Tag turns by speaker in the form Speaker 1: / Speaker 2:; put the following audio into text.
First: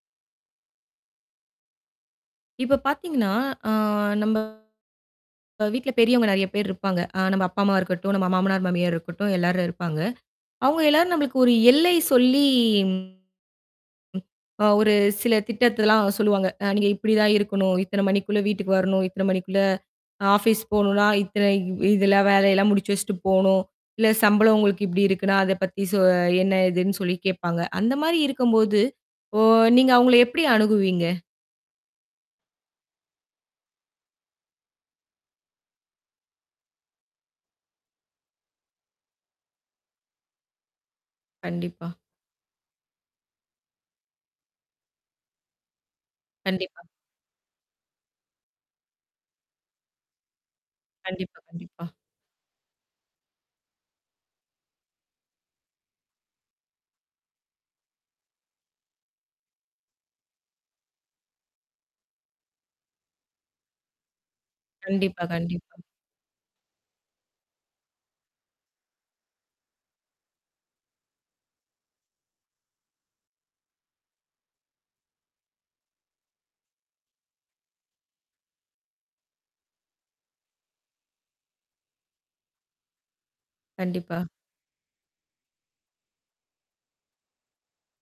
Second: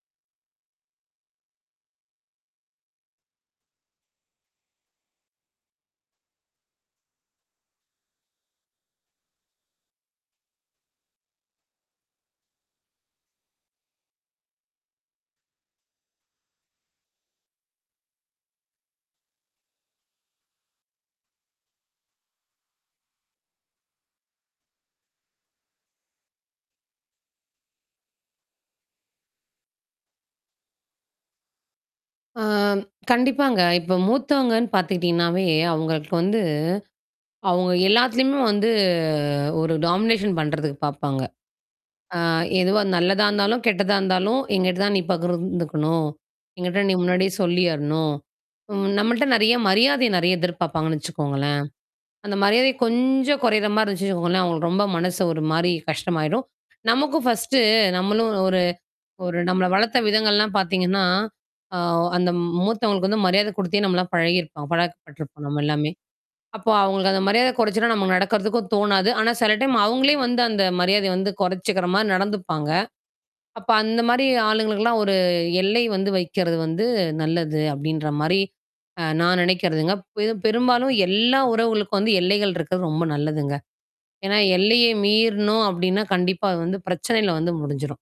Speaker 1: இப்ப பார்த்தீங்கன்னா, அ நம்ப அ வீட்ல பெரியவங்க நெறைய பேர் இருப்பாங்க. அ நம்ம அப்பா, அம்மா இருக்கட்டும், நம்ம மாமனார், மாமியார் இருக்கட்டும் எல்லாரும் இருப்பாங்க. அவங்க எல்லாரும் நம்மளுக்கு ஒரு எல்லை சொல்லி, அ ஒரு சில திட்டத்தில்லாம் சொல்லுவாங்க. அ நீங்க இப்படிதான் இருக்கணும். இத்தன மணிக்குள்ள வீட்டுக்கு வரணும். இத்தன மணிக்குள்ள ஆஃபீஸ் போணும்னா, இத்தன இதெல்லாம் வேலையெல்லாம் முடிச்சு வச்சுட்டு போணும். இல்ல சம்பளம் உங்களுக்கு இப்படி இருக்குன்னா, அத பத்தி சொ என்ன ஏதுன்னு சொல்லி கேட்பாங்க. அந்த மாரி இருக்கும்போது ஓ! நீங்க அவங்கள எப்படி அணுகுவீங்க?
Speaker 2: ஆ கண்டிப்பாங்க. இப்ப மூத்தவங்கன்னு பார்த்துக்கிட்டீங்கன்னாவே, அவங்களுக்கு வந்து அவங்க எல்லாத்துலயுமே வந்து ஒரு டாமினேஷன் பண்றதுக்கு பாரப்பாங்க.
Speaker 1: கண்டிப்பா.
Speaker 2: ஆ எதுவா நல்லதா இருந்தாலும், கெட்டதா இருந்தாலும் எங்கிட்ட தான் நீ பகிர்ந்துக்கணும்.
Speaker 1: கண்டிப்பா.
Speaker 2: எங்கிட்ட நீ முன்னாடியே சொல்லியரணும். ம் நம்மள்ட்ட நெறைய மரியாதைய நெறைய எதிர்பார்ப்பாங்கன்னு
Speaker 1: கண்டிப்பா,
Speaker 2: வச்சுக்கோங்களேன்.
Speaker 1: கண்டிப்பா.
Speaker 2: அந்த மரியாதை கொஞ்சம் கொறையிற மாரி இருந்துச்சுவச்சுக்கோங்களேன், அவங்களுக்கு ரொம்ப மனசு ஒரு மாரி கஷ்டமாயிரும். நமக்கும் ஃபர்ஸ்ட்டு நம்மளும் ஒரு ஒரு நம்மள வளர்த்த விதங்கள்லாம் பார்த்தீங்கன்னா, அ அந்த மூத்தவங்களுக்கு வந்து மரியாத குடுத்தே நம்மலாம் பழகியிருப்போ
Speaker 1: கண்டிப்பா,
Speaker 2: பழக்கப்பட்டுருப்போம் நம்ம
Speaker 1: கண்டிப்பா.
Speaker 2: எல்லாமே. அப்போ அவங்களுக்கு அந்த மரியாத கொறச்சுலா நமக்கு நடக்கிறதுக்கும் தோணாது. ஆனா சில டைம் அவங்களே வந்து அந்த மரியாதைய வந்து கொறச்சுக்கிற மாரி நடந்துப்பாங்க. அப்ப அந்த மாரி ஆளுங்களுக்கெல்லாம் ஒரு எல்லை வந்து வைக்கிறது வந்து நல்லது அப்டின்ற மாரி, அ நான் நெனைக்கிறதுங்க. து பெரும்பாலும் எல்லா உறவுகளுக்கும் வந்து எல்லைகள் இருக்கிறது ரொம்ப நல்லதுங்க.
Speaker 1: கண்டிப்பா.
Speaker 2: ஏனா, எல்லைய மீறுனோம் அப்டின்னா, கண்டிப்பா அது வந்து பிரச்சனையில வந்து முடிஞ்சிரும்.